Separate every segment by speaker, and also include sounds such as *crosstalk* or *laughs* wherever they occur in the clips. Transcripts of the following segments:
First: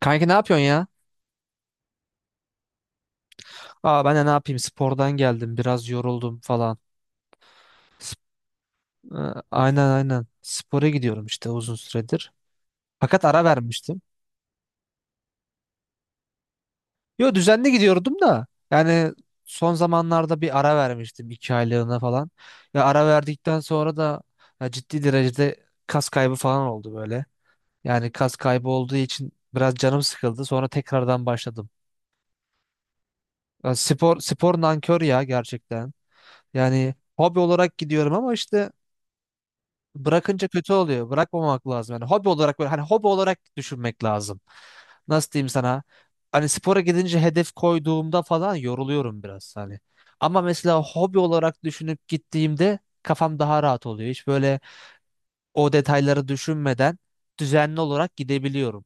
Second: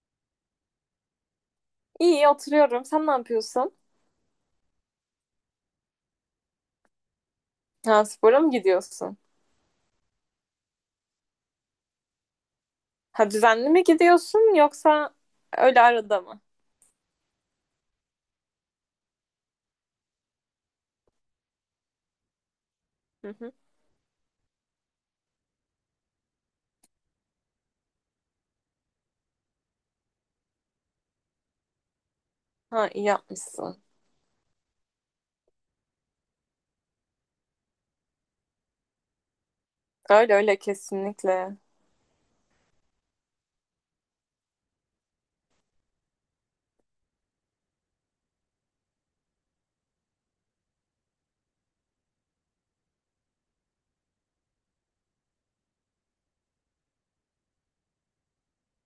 Speaker 1: Kanki ne yapıyorsun ya?
Speaker 2: İyi oturuyorum. Sen ne yapıyorsun?
Speaker 1: Ben de ne yapayım, spordan geldim, biraz yoruldum falan.
Speaker 2: Ha,
Speaker 1: Sp-
Speaker 2: spora mı gidiyorsun?
Speaker 1: aynen aynen, spora gidiyorum işte uzun süredir. Fakat
Speaker 2: Ha,
Speaker 1: ara
Speaker 2: düzenli mi
Speaker 1: vermiştim.
Speaker 2: gidiyorsun yoksa öyle arada mı?
Speaker 1: Yo, düzenli gidiyordum da yani son zamanlarda bir ara vermiştim, iki aylığına falan. Ya, ara
Speaker 2: Hı hı.
Speaker 1: verdikten sonra da ya ciddi derecede kas kaybı falan oldu böyle. Yani kas kaybı olduğu için biraz canım sıkıldı, sonra tekrardan başladım.
Speaker 2: Ha, iyi
Speaker 1: Ya
Speaker 2: yapmışsın.
Speaker 1: spor nankör ya gerçekten. Yani hobi olarak gidiyorum ama işte
Speaker 2: Öyle
Speaker 1: bırakınca
Speaker 2: öyle
Speaker 1: kötü oluyor.
Speaker 2: kesinlikle.
Speaker 1: Bırakmamak lazım. Yani hobi olarak böyle, hani hobi olarak düşünmek lazım. Nasıl diyeyim sana? Hani spora gidince, hedef koyduğumda falan yoruluyorum biraz hani. Ama mesela hobi olarak düşünüp gittiğimde kafam daha rahat oluyor. Hiç böyle o detayları düşünmeden düzenli olarak gidebiliyorum.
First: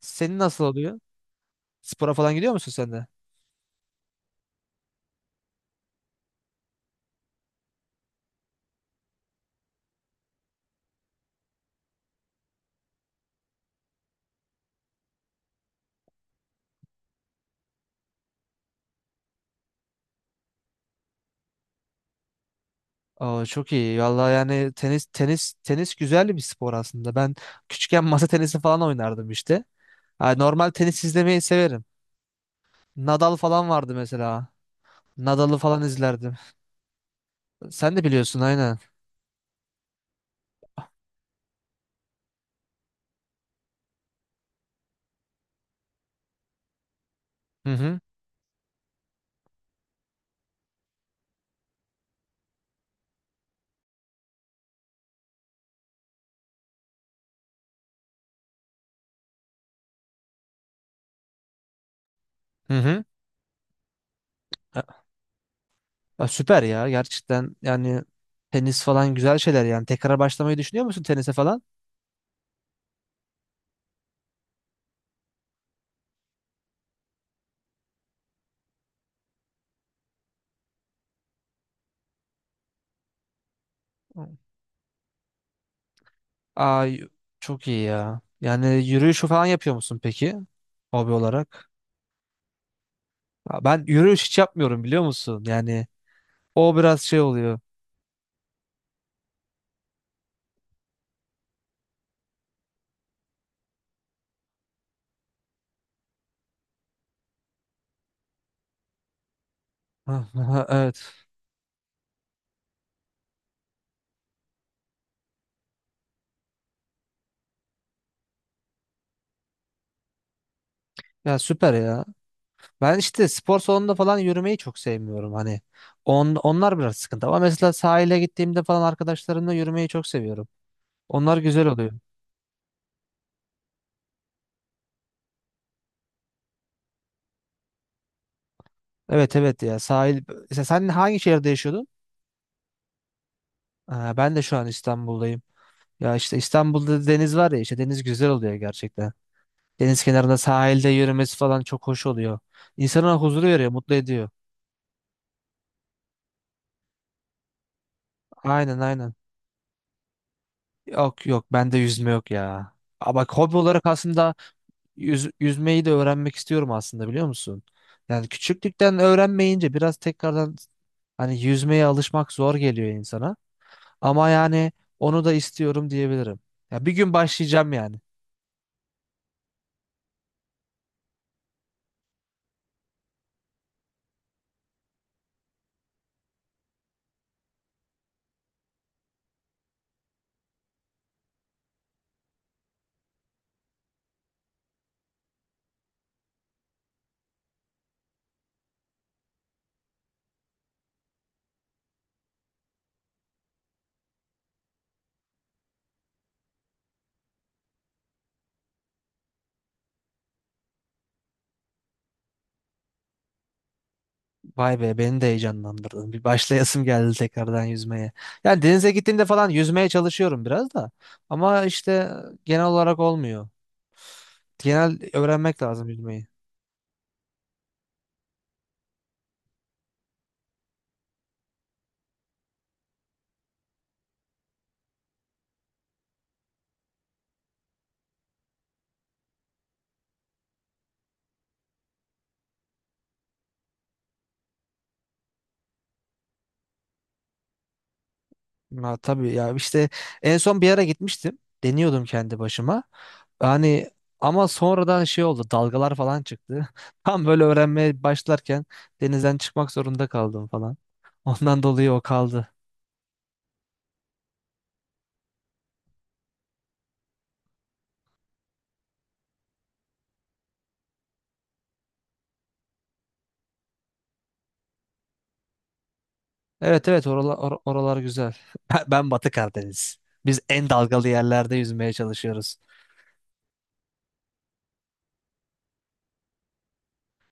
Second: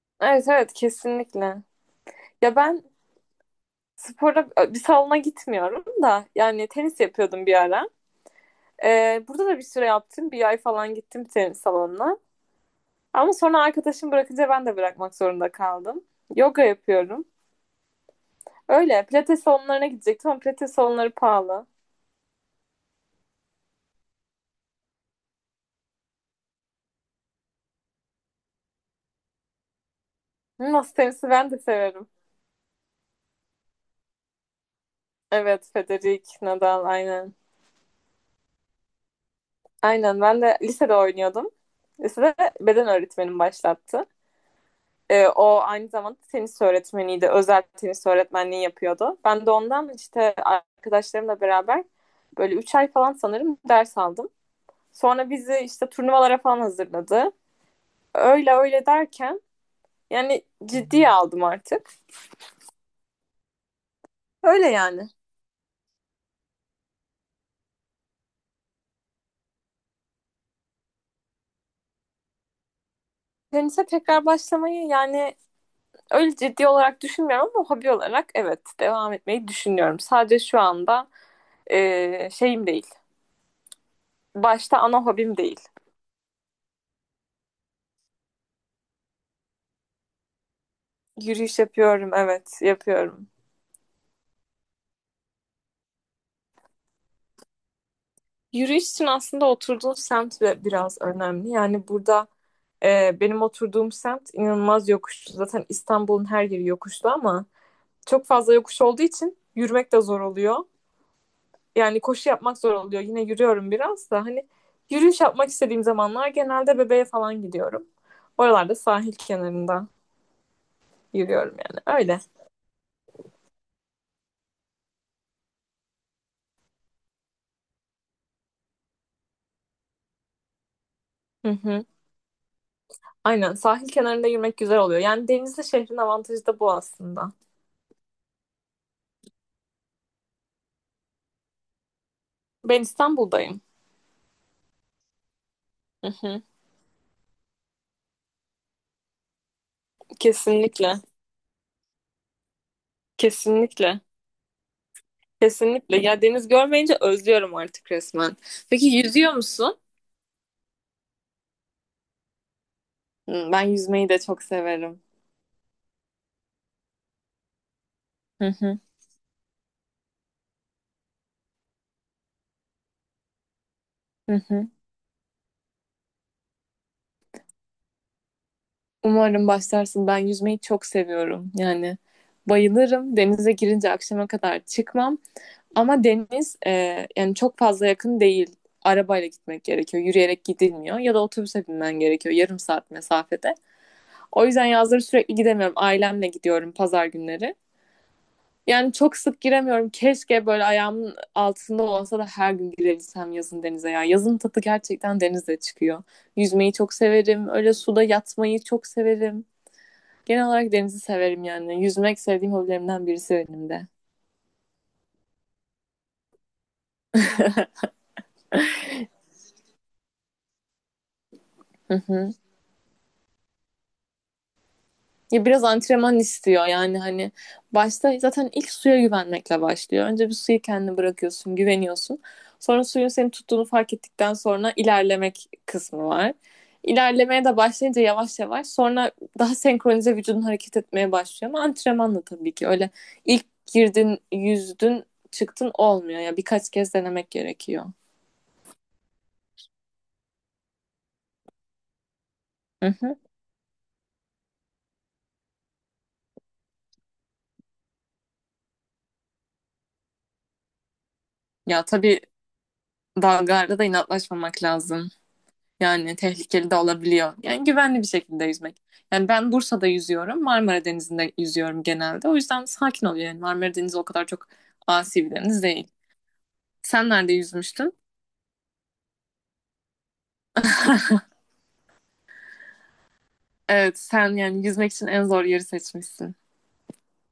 Speaker 1: Senin
Speaker 2: Evet
Speaker 1: nasıl
Speaker 2: evet
Speaker 1: oluyor?
Speaker 2: kesinlikle.
Speaker 1: Spora falan gidiyor
Speaker 2: Ya
Speaker 1: musun
Speaker 2: ben
Speaker 1: sen de?
Speaker 2: spora bir salona gitmiyorum da yani tenis yapıyordum bir ara. Burada da bir süre yaptım. Bir ay falan gittim tenis salonuna. Ama sonra arkadaşım bırakınca ben de bırakmak zorunda kaldım. Yoga yapıyorum. Öyle pilates salonlarına gidecektim ama pilates salonları pahalı.
Speaker 1: Aa, çok iyi. Vallahi yani tenis, tenis güzel bir spor aslında. Ben küçükken masa tenisi falan oynardım işte. Ha, normal
Speaker 2: Masa
Speaker 1: tenis
Speaker 2: tenisi
Speaker 1: izlemeyi
Speaker 2: ben de
Speaker 1: severim.
Speaker 2: severim.
Speaker 1: Nadal falan vardı mesela. Nadal'ı
Speaker 2: Evet,
Speaker 1: falan
Speaker 2: Federik
Speaker 1: izlerdim.
Speaker 2: Nadal aynen.
Speaker 1: Sen de biliyorsun, aynen.
Speaker 2: Aynen ben de lisede oynuyordum. Lisede beden öğretmenim başlattı. O aynı zamanda tenis öğretmeniydi. Özel
Speaker 1: Hı hı.
Speaker 2: tenis öğretmenliği yapıyordu. Ben de ondan işte arkadaşlarımla beraber böyle 3 ay falan sanırım ders aldım. Sonra bizi işte turnuvalara falan hazırladı. Öyle öyle derken yani ciddiye aldım artık.
Speaker 1: Hı hı.
Speaker 2: Öyle
Speaker 1: Ha-
Speaker 2: yani.
Speaker 1: ha, Süper ya, gerçekten yani tenis falan güzel şeyler yani. Tekrar başlamayı düşünüyor musun tenise falan?
Speaker 2: Tenise tekrar başlamayı yani öyle ciddi olarak düşünmüyorum ama hobi olarak evet devam etmeyi düşünüyorum. Sadece şu anda şeyim değil. Başta ana hobim değil.
Speaker 1: Ay çok iyi ya. Yani yürüyüş falan yapıyor musun peki, hobi
Speaker 2: Yürüyüş
Speaker 1: olarak?
Speaker 2: yapıyorum, evet, yapıyorum.
Speaker 1: Ya ben yürüyüş hiç yapmıyorum, biliyor musun? Yani o biraz şey oluyor.
Speaker 2: Yürüyüş için aslında oturduğun semt de biraz önemli. Yani burada benim oturduğum semt inanılmaz yokuşlu. Zaten İstanbul'un her yeri yokuşlu ama çok fazla yokuş olduğu için yürümek de zor oluyor.
Speaker 1: *laughs* Evet.
Speaker 2: Yani koşu yapmak zor oluyor. Yine yürüyorum biraz da hani yürüyüş yapmak istediğim zamanlar genelde bebeğe falan gidiyorum. Oralarda sahil kenarında
Speaker 1: Ya
Speaker 2: yürüyorum
Speaker 1: süper
Speaker 2: yani.
Speaker 1: ya.
Speaker 2: Öyle.
Speaker 1: Ben işte spor salonunda falan yürümeyi çok sevmiyorum hani. Onlar biraz sıkıntı, ama mesela sahile gittiğimde falan arkadaşlarımla yürümeyi çok seviyorum. Onlar
Speaker 2: Hı
Speaker 1: güzel
Speaker 2: hı.
Speaker 1: oluyor.
Speaker 2: Aynen, sahil kenarında yürümek güzel oluyor. Yani denizli şehrin avantajı da bu aslında.
Speaker 1: Evet evet, ya sahil. Mesela sen hangi şehirde yaşıyordun?
Speaker 2: Ben İstanbul'dayım.
Speaker 1: Ha, ben de şu an İstanbul'dayım.
Speaker 2: Hı
Speaker 1: Ya işte
Speaker 2: hı.
Speaker 1: İstanbul'da deniz var ya, işte deniz güzel oluyor gerçekten. Deniz kenarında sahilde
Speaker 2: Kesinlikle.
Speaker 1: yürümesi falan çok hoş oluyor. İnsana huzur veriyor, mutlu
Speaker 2: Kesinlikle.
Speaker 1: ediyor.
Speaker 2: Kesinlikle. Ya, deniz görmeyince özlüyorum artık resmen.
Speaker 1: Aynen
Speaker 2: Peki
Speaker 1: aynen.
Speaker 2: yüzüyor musun?
Speaker 1: Yok yok, bende yüzme yok ya. Ama bak,
Speaker 2: Hı,
Speaker 1: hobi
Speaker 2: ben
Speaker 1: olarak
Speaker 2: yüzmeyi de
Speaker 1: aslında
Speaker 2: çok severim.
Speaker 1: Yüzmeyi de öğrenmek istiyorum aslında, biliyor musun? Yani
Speaker 2: Hı hı.
Speaker 1: küçüklükten öğrenmeyince biraz tekrardan hani yüzmeye alışmak zor geliyor insana. Ama
Speaker 2: Hı hı.
Speaker 1: yani onu da istiyorum diyebilirim. Ya bir gün başlayacağım yani.
Speaker 2: Umarım başlarsın. Ben yüzmeyi çok seviyorum. Yani bayılırım. Denize girince akşama kadar çıkmam. Ama deniz yani çok fazla yakın değil. Arabayla gitmek gerekiyor. Yürüyerek gidilmiyor. Ya da otobüse binmen gerekiyor, yarım saat mesafede. O yüzden yazları sürekli gidemiyorum. Ailemle gidiyorum pazar günleri. Yani çok sık giremiyorum. Keşke böyle ayağımın altında olsa da her gün girebilsem yazın denize ya. Yazın tadı gerçekten denizde çıkıyor. Yüzmeyi çok severim. Öyle suda yatmayı çok severim. Genel olarak denizi severim yani. Yüzmek sevdiğim hobilerimden birisi benim de.
Speaker 1: Vay be, beni de heyecanlandırdın. Bir başlayasım geldi tekrardan yüzmeye. Yani denize gittiğimde falan yüzmeye çalışıyorum biraz da. Ama
Speaker 2: Hı
Speaker 1: işte
Speaker 2: hı.
Speaker 1: genel olarak olmuyor. Genel
Speaker 2: Ya
Speaker 1: öğrenmek
Speaker 2: biraz
Speaker 1: lazım
Speaker 2: antrenman
Speaker 1: yüzmeyi.
Speaker 2: istiyor yani, hani başta zaten ilk suya güvenmekle başlıyor. Önce bir suyu kendine bırakıyorsun, güveniyorsun. Sonra suyun seni tuttuğunu fark ettikten sonra ilerlemek kısmı var. İlerlemeye de başlayınca yavaş yavaş sonra daha senkronize vücudun hareket etmeye başlıyor, ama antrenmanla tabii ki, öyle ilk girdin yüzdün çıktın olmuyor ya, yani birkaç kez denemek gerekiyor.
Speaker 1: Ha, tabii ya, işte en son bir ara gitmiştim. Deniyordum kendi başıma.
Speaker 2: Hı hı.
Speaker 1: Yani ama sonradan şey oldu, dalgalar falan çıktı. *laughs* Tam böyle öğrenmeye başlarken denizden çıkmak zorunda kaldım falan. Ondan
Speaker 2: Ya
Speaker 1: dolayı o
Speaker 2: tabii,
Speaker 1: kaldı.
Speaker 2: dalgalarda da inatlaşmamak lazım. Yani tehlikeli de olabiliyor. Yani güvenli bir şekilde yüzmek. Yani ben Bursa'da yüzüyorum, Marmara Denizi'nde yüzüyorum genelde. O yüzden sakin oluyor yani. Marmara Denizi o kadar çok asi bir deniz değil.
Speaker 1: Evet evet,
Speaker 2: Sen nerede yüzmüştün?
Speaker 1: oralar
Speaker 2: *laughs*
Speaker 1: güzel. *laughs* Ben Batı Karadeniz. Biz en dalgalı yerlerde yüzmeye çalışıyoruz.
Speaker 2: Evet, sen yani yüzmek için en zor yeri seçmişsin.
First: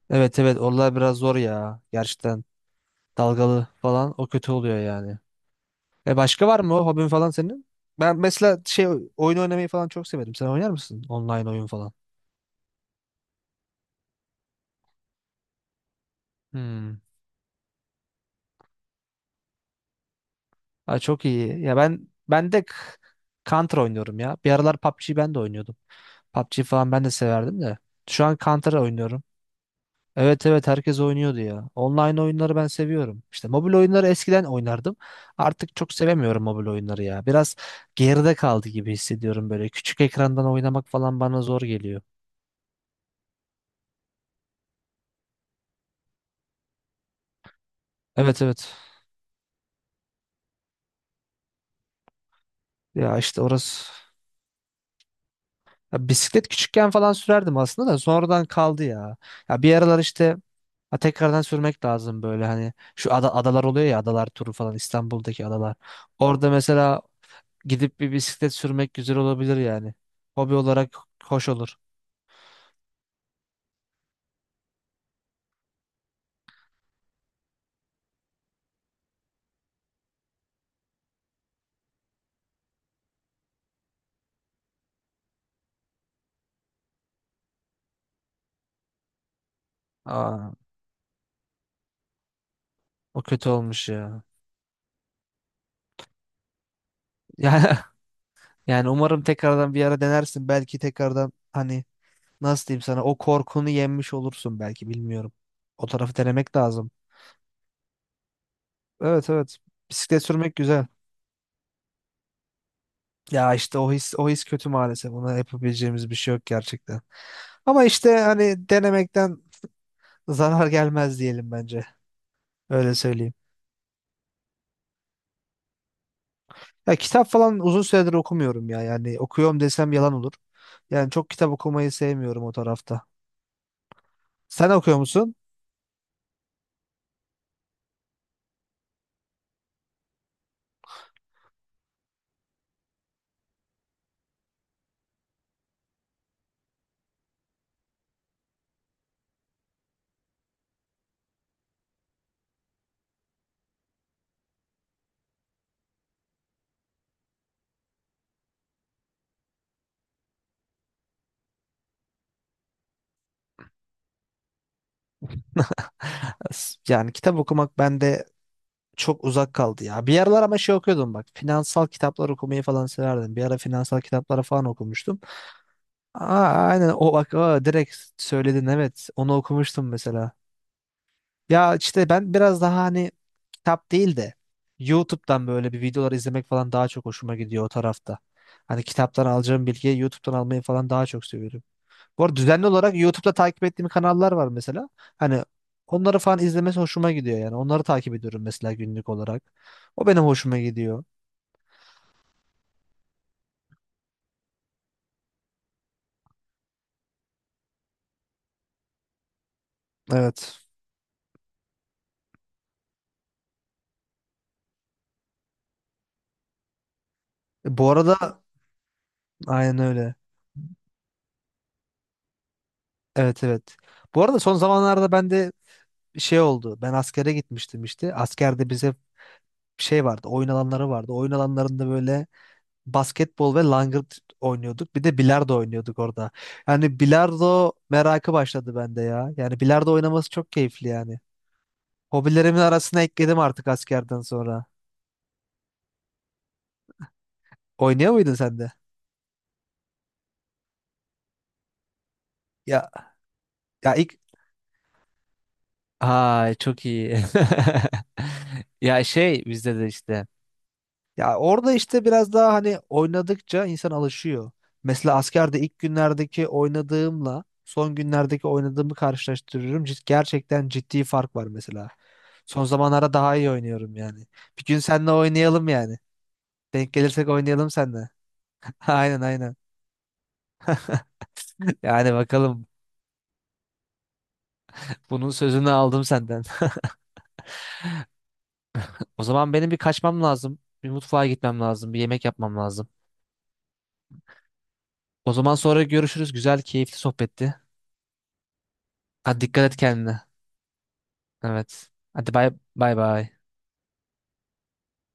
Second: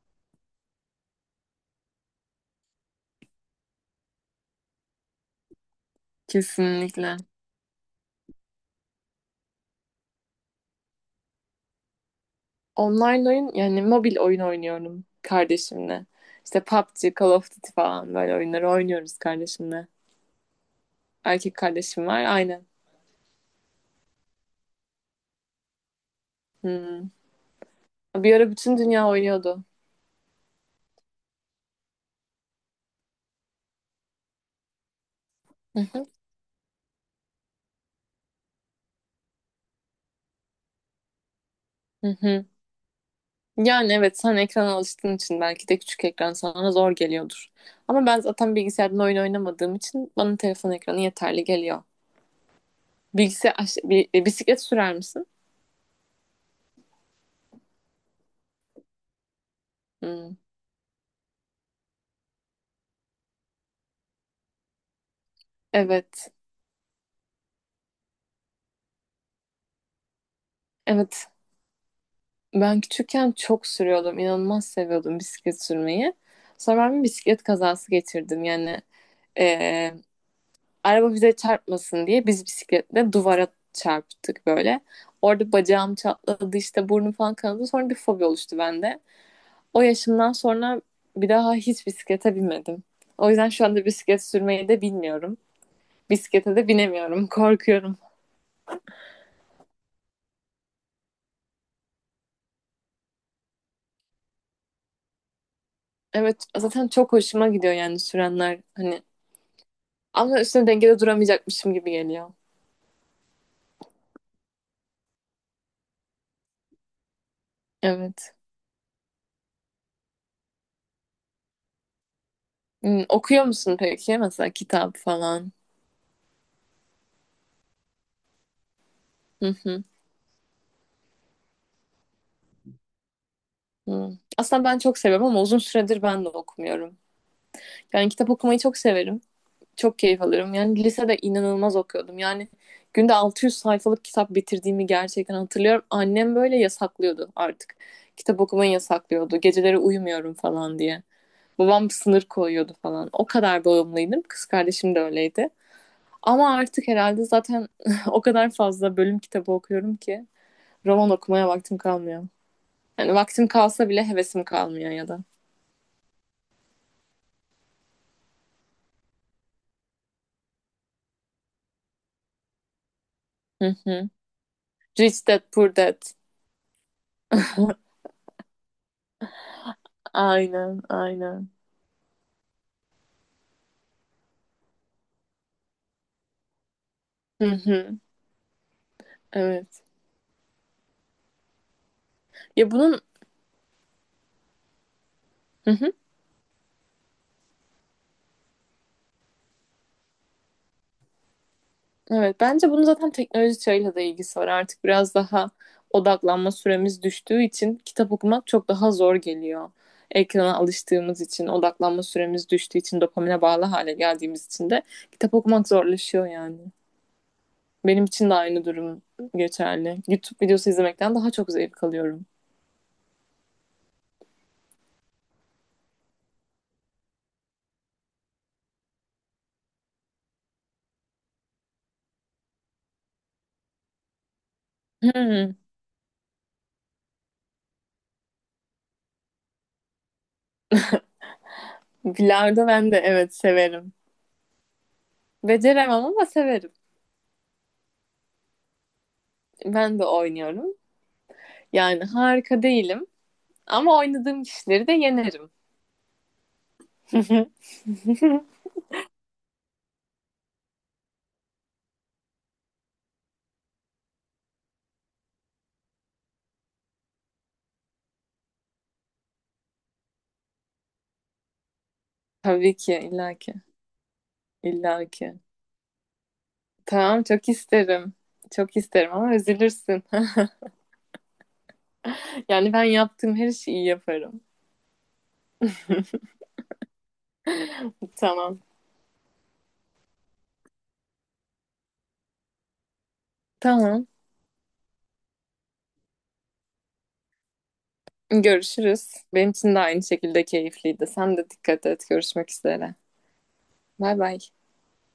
Speaker 1: Evet evet, oralar biraz zor ya gerçekten. Dalgalı falan, o kötü oluyor yani. E, başka var mı o hobin
Speaker 2: Kesinlikle.
Speaker 1: falan senin? Ben mesela şey, oyun oynamayı falan çok severim. Sen oynar mısın online oyun falan?
Speaker 2: Online oyun, yani mobil oyun oynuyorum kardeşimle. İşte
Speaker 1: Hmm.
Speaker 2: PUBG, Call of Duty falan böyle oyunları oynuyoruz kardeşimle.
Speaker 1: Aa, çok
Speaker 2: Erkek
Speaker 1: iyi. Ya
Speaker 2: kardeşim
Speaker 1: ben
Speaker 2: var,
Speaker 1: ben de
Speaker 2: aynen.
Speaker 1: Counter oynuyorum ya. Bir aralar PUBG ben de oynuyordum. PUBG falan ben
Speaker 2: Hmm.
Speaker 1: de severdim de. Şu
Speaker 2: Bir
Speaker 1: an
Speaker 2: ara
Speaker 1: Counter
Speaker 2: bütün dünya
Speaker 1: oynuyorum.
Speaker 2: oynuyordu.
Speaker 1: Evet evet, herkes oynuyordu ya. Online oyunları ben seviyorum. İşte mobil oyunları eskiden oynardım. Artık
Speaker 2: Hı
Speaker 1: çok
Speaker 2: hı,
Speaker 1: sevemiyorum mobil oyunları ya. Biraz geride kaldı gibi hissediyorum böyle. Küçük ekrandan oynamak falan bana zor geliyor.
Speaker 2: hı hı. Yani evet, sen ekrana alıştığın için belki de küçük ekran sana zor geliyordur. Ama ben
Speaker 1: Evet
Speaker 2: zaten
Speaker 1: evet.
Speaker 2: bilgisayardan oyun oynamadığım için bana telefon ekranı yeterli geliyor.
Speaker 1: Ya işte
Speaker 2: Bilgisayar aş-
Speaker 1: orası.
Speaker 2: bi- e, Bisiklet sürer misin?
Speaker 1: Ya bisiklet küçükken falan sürerdim aslında da sonradan kaldı ya. Ya bir aralar
Speaker 2: Hmm.
Speaker 1: işte, ha, tekrardan sürmek lazım böyle, hani şu adalar oluyor ya, adalar turu falan, İstanbul'daki adalar.
Speaker 2: Evet.
Speaker 1: Orada mesela gidip bir bisiklet sürmek güzel olabilir yani. Hobi olarak
Speaker 2: Evet.
Speaker 1: hoş olur.
Speaker 2: Ben küçükken çok sürüyordum. İnanılmaz seviyordum bisiklet sürmeyi. Sonra ben bir bisiklet kazası geçirdim. Yani e, araba bize çarpmasın diye biz bisikletle duvara çarptık böyle. Orada bacağım çatladı, işte burnum falan kanadı. Sonra bir fobi oluştu bende. O yaşımdan
Speaker 1: Aa,
Speaker 2: sonra bir daha hiç bisiklete binmedim.
Speaker 1: o
Speaker 2: O yüzden
Speaker 1: kötü
Speaker 2: şu anda
Speaker 1: olmuş ya.
Speaker 2: bisiklet sürmeyi de bilmiyorum. Bisiklete de binemiyorum. *laughs*
Speaker 1: Yani,
Speaker 2: Korkuyorum.
Speaker 1: *laughs* yani umarım tekrardan bir ara denersin. Belki tekrardan, hani nasıl diyeyim sana, o korkunu yenmiş olursun belki, bilmiyorum. O tarafı
Speaker 2: Evet,
Speaker 1: denemek
Speaker 2: zaten
Speaker 1: lazım.
Speaker 2: çok hoşuma gidiyor yani sürenler. Hani
Speaker 1: Evet evet. Bisiklet
Speaker 2: ama
Speaker 1: sürmek
Speaker 2: üstüne
Speaker 1: güzel.
Speaker 2: dengede duramayacakmışım gibi geliyor.
Speaker 1: Ya işte o his kötü maalesef. Ona yapabileceğimiz bir şey yok gerçekten. Ama işte
Speaker 2: Evet.
Speaker 1: hani denemekten zarar gelmez diyelim bence. Öyle
Speaker 2: Hmm,
Speaker 1: söyleyeyim.
Speaker 2: okuyor musun peki? Mesela kitap falan.
Speaker 1: Ya kitap falan uzun süredir okumuyorum ya. Yani
Speaker 2: Hı
Speaker 1: okuyorum
Speaker 2: hı.
Speaker 1: desem yalan olur. Yani çok kitap okumayı sevmiyorum o tarafta.
Speaker 2: Hı. Aslında
Speaker 1: Sen
Speaker 2: ben
Speaker 1: okuyor
Speaker 2: çok seviyorum
Speaker 1: musun?
Speaker 2: ama uzun süredir ben de okumuyorum. Yani kitap okumayı çok severim. Çok keyif alırım. Yani lisede inanılmaz okuyordum. Yani günde 600 sayfalık kitap bitirdiğimi gerçekten hatırlıyorum. Annem böyle yasaklıyordu artık. Kitap okumayı yasaklıyordu. Geceleri uyumuyorum falan diye. Babam sınır koyuyordu falan. O kadar bağımlıydım. Kız kardeşim de öyleydi. Ama artık herhalde zaten *laughs* o kadar fazla bölüm kitabı okuyorum ki roman okumaya vaktim kalmıyor. Yani vaktim kalsa bile hevesim kalmıyor ya da.
Speaker 1: *laughs* Yani kitap okumak bende çok uzak kaldı ya. Bir aralar ama şey okuyordum bak. Finansal kitaplar okumayı falan severdim. Bir ara
Speaker 2: Hı
Speaker 1: finansal
Speaker 2: hı.
Speaker 1: kitapları falan okumuştum.
Speaker 2: Rich Dad Poor Dad.
Speaker 1: Aa, aynen, o bak, aa, direkt
Speaker 2: *laughs*
Speaker 1: söyledin, evet. Onu okumuştum mesela.
Speaker 2: Aynen, aynen.
Speaker 1: Ya işte ben biraz daha hani kitap değil de YouTube'dan böyle bir videolar izlemek falan daha çok hoşuma
Speaker 2: Hı
Speaker 1: gidiyor o
Speaker 2: hı.
Speaker 1: tarafta. Hani kitaptan alacağım
Speaker 2: Evet.
Speaker 1: bilgiyi YouTube'dan almayı falan daha çok seviyorum. Bu arada düzenli
Speaker 2: Ya
Speaker 1: olarak
Speaker 2: bunun
Speaker 1: YouTube'da takip ettiğim kanallar var mesela. Hani
Speaker 2: hı hı,
Speaker 1: onları falan izlemesi hoşuma gidiyor yani. Onları takip ediyorum mesela günlük olarak. O benim hoşuma gidiyor.
Speaker 2: evet, bence bunun zaten teknoloji çağıyla da ilgisi var. Artık biraz daha odaklanma süremiz düştüğü için kitap okumak çok daha zor geliyor. Ekrana
Speaker 1: Evet.
Speaker 2: alıştığımız için, odaklanma süremiz düştüğü için, dopamine bağlı hale geldiğimiz için de kitap okumak zorlaşıyor yani.
Speaker 1: E, bu
Speaker 2: Benim için de
Speaker 1: arada
Speaker 2: aynı durum
Speaker 1: aynen
Speaker 2: geçerli.
Speaker 1: öyle.
Speaker 2: YouTube videosu izlemekten daha çok zevk alıyorum.
Speaker 1: Evet evet. Bu arada son zamanlarda ben de şey oldu. Ben askere gitmiştim işte. Askerde bize şey vardı, oyun alanları vardı. Oyun alanlarında böyle basketbol ve langırt oynuyorduk. Bir de
Speaker 2: Hmm,
Speaker 1: bilardo oynuyorduk orada. Yani bilardo merakı başladı bende ya. Yani bilardo oynaması çok keyifli yani. Hobilerimin
Speaker 2: bilardo ben de
Speaker 1: arasına
Speaker 2: evet
Speaker 1: ekledim artık
Speaker 2: severim.
Speaker 1: askerden sonra.
Speaker 2: Beceremem ama severim.
Speaker 1: Oynuyor muydun sen de?
Speaker 2: Ben de oynuyorum. Yani harika
Speaker 1: Ya
Speaker 2: değilim
Speaker 1: ya
Speaker 2: ama
Speaker 1: ilk
Speaker 2: oynadığım kişileri de yenerim.
Speaker 1: Ay çok iyi.
Speaker 2: *laughs*
Speaker 1: *laughs*
Speaker 2: Hı,
Speaker 1: Ya şey, bizde de işte. Ya orada işte biraz daha hani oynadıkça insan alışıyor. Mesela askerde ilk günlerdeki oynadığımla son günlerdeki oynadığımı karşılaştırıyorum. Gerçekten ciddi fark var mesela. Son
Speaker 2: tabii ki,
Speaker 1: zamanlarda
Speaker 2: illa
Speaker 1: daha iyi
Speaker 2: ki,
Speaker 1: oynuyorum yani. Bir gün
Speaker 2: illa
Speaker 1: seninle
Speaker 2: ki
Speaker 1: oynayalım yani. Denk
Speaker 2: tamam,
Speaker 1: gelirsek
Speaker 2: çok
Speaker 1: oynayalım seninle.
Speaker 2: isterim. Çok
Speaker 1: *laughs*
Speaker 2: isterim
Speaker 1: Aynen
Speaker 2: ama
Speaker 1: aynen.
Speaker 2: üzülürsün. *laughs*
Speaker 1: Yani bakalım.
Speaker 2: Yani ben yaptığım her şeyi iyi yaparım.
Speaker 1: Bunun sözünü aldım senden. *laughs*
Speaker 2: Tamam.
Speaker 1: O zaman benim bir kaçmam lazım. Bir mutfağa gitmem lazım. Bir yemek yapmam lazım.
Speaker 2: Tamam.
Speaker 1: O zaman sonra görüşürüz. Güzel, keyifli sohbetti.
Speaker 2: Görüşürüz.
Speaker 1: Hadi,
Speaker 2: Benim
Speaker 1: dikkat et
Speaker 2: için de aynı
Speaker 1: kendine.
Speaker 2: şekilde keyifliydi. Sen de dikkat
Speaker 1: Evet.
Speaker 2: et.
Speaker 1: Hadi bay
Speaker 2: Görüşmek üzere.
Speaker 1: bay bay.
Speaker 2: Bay bay.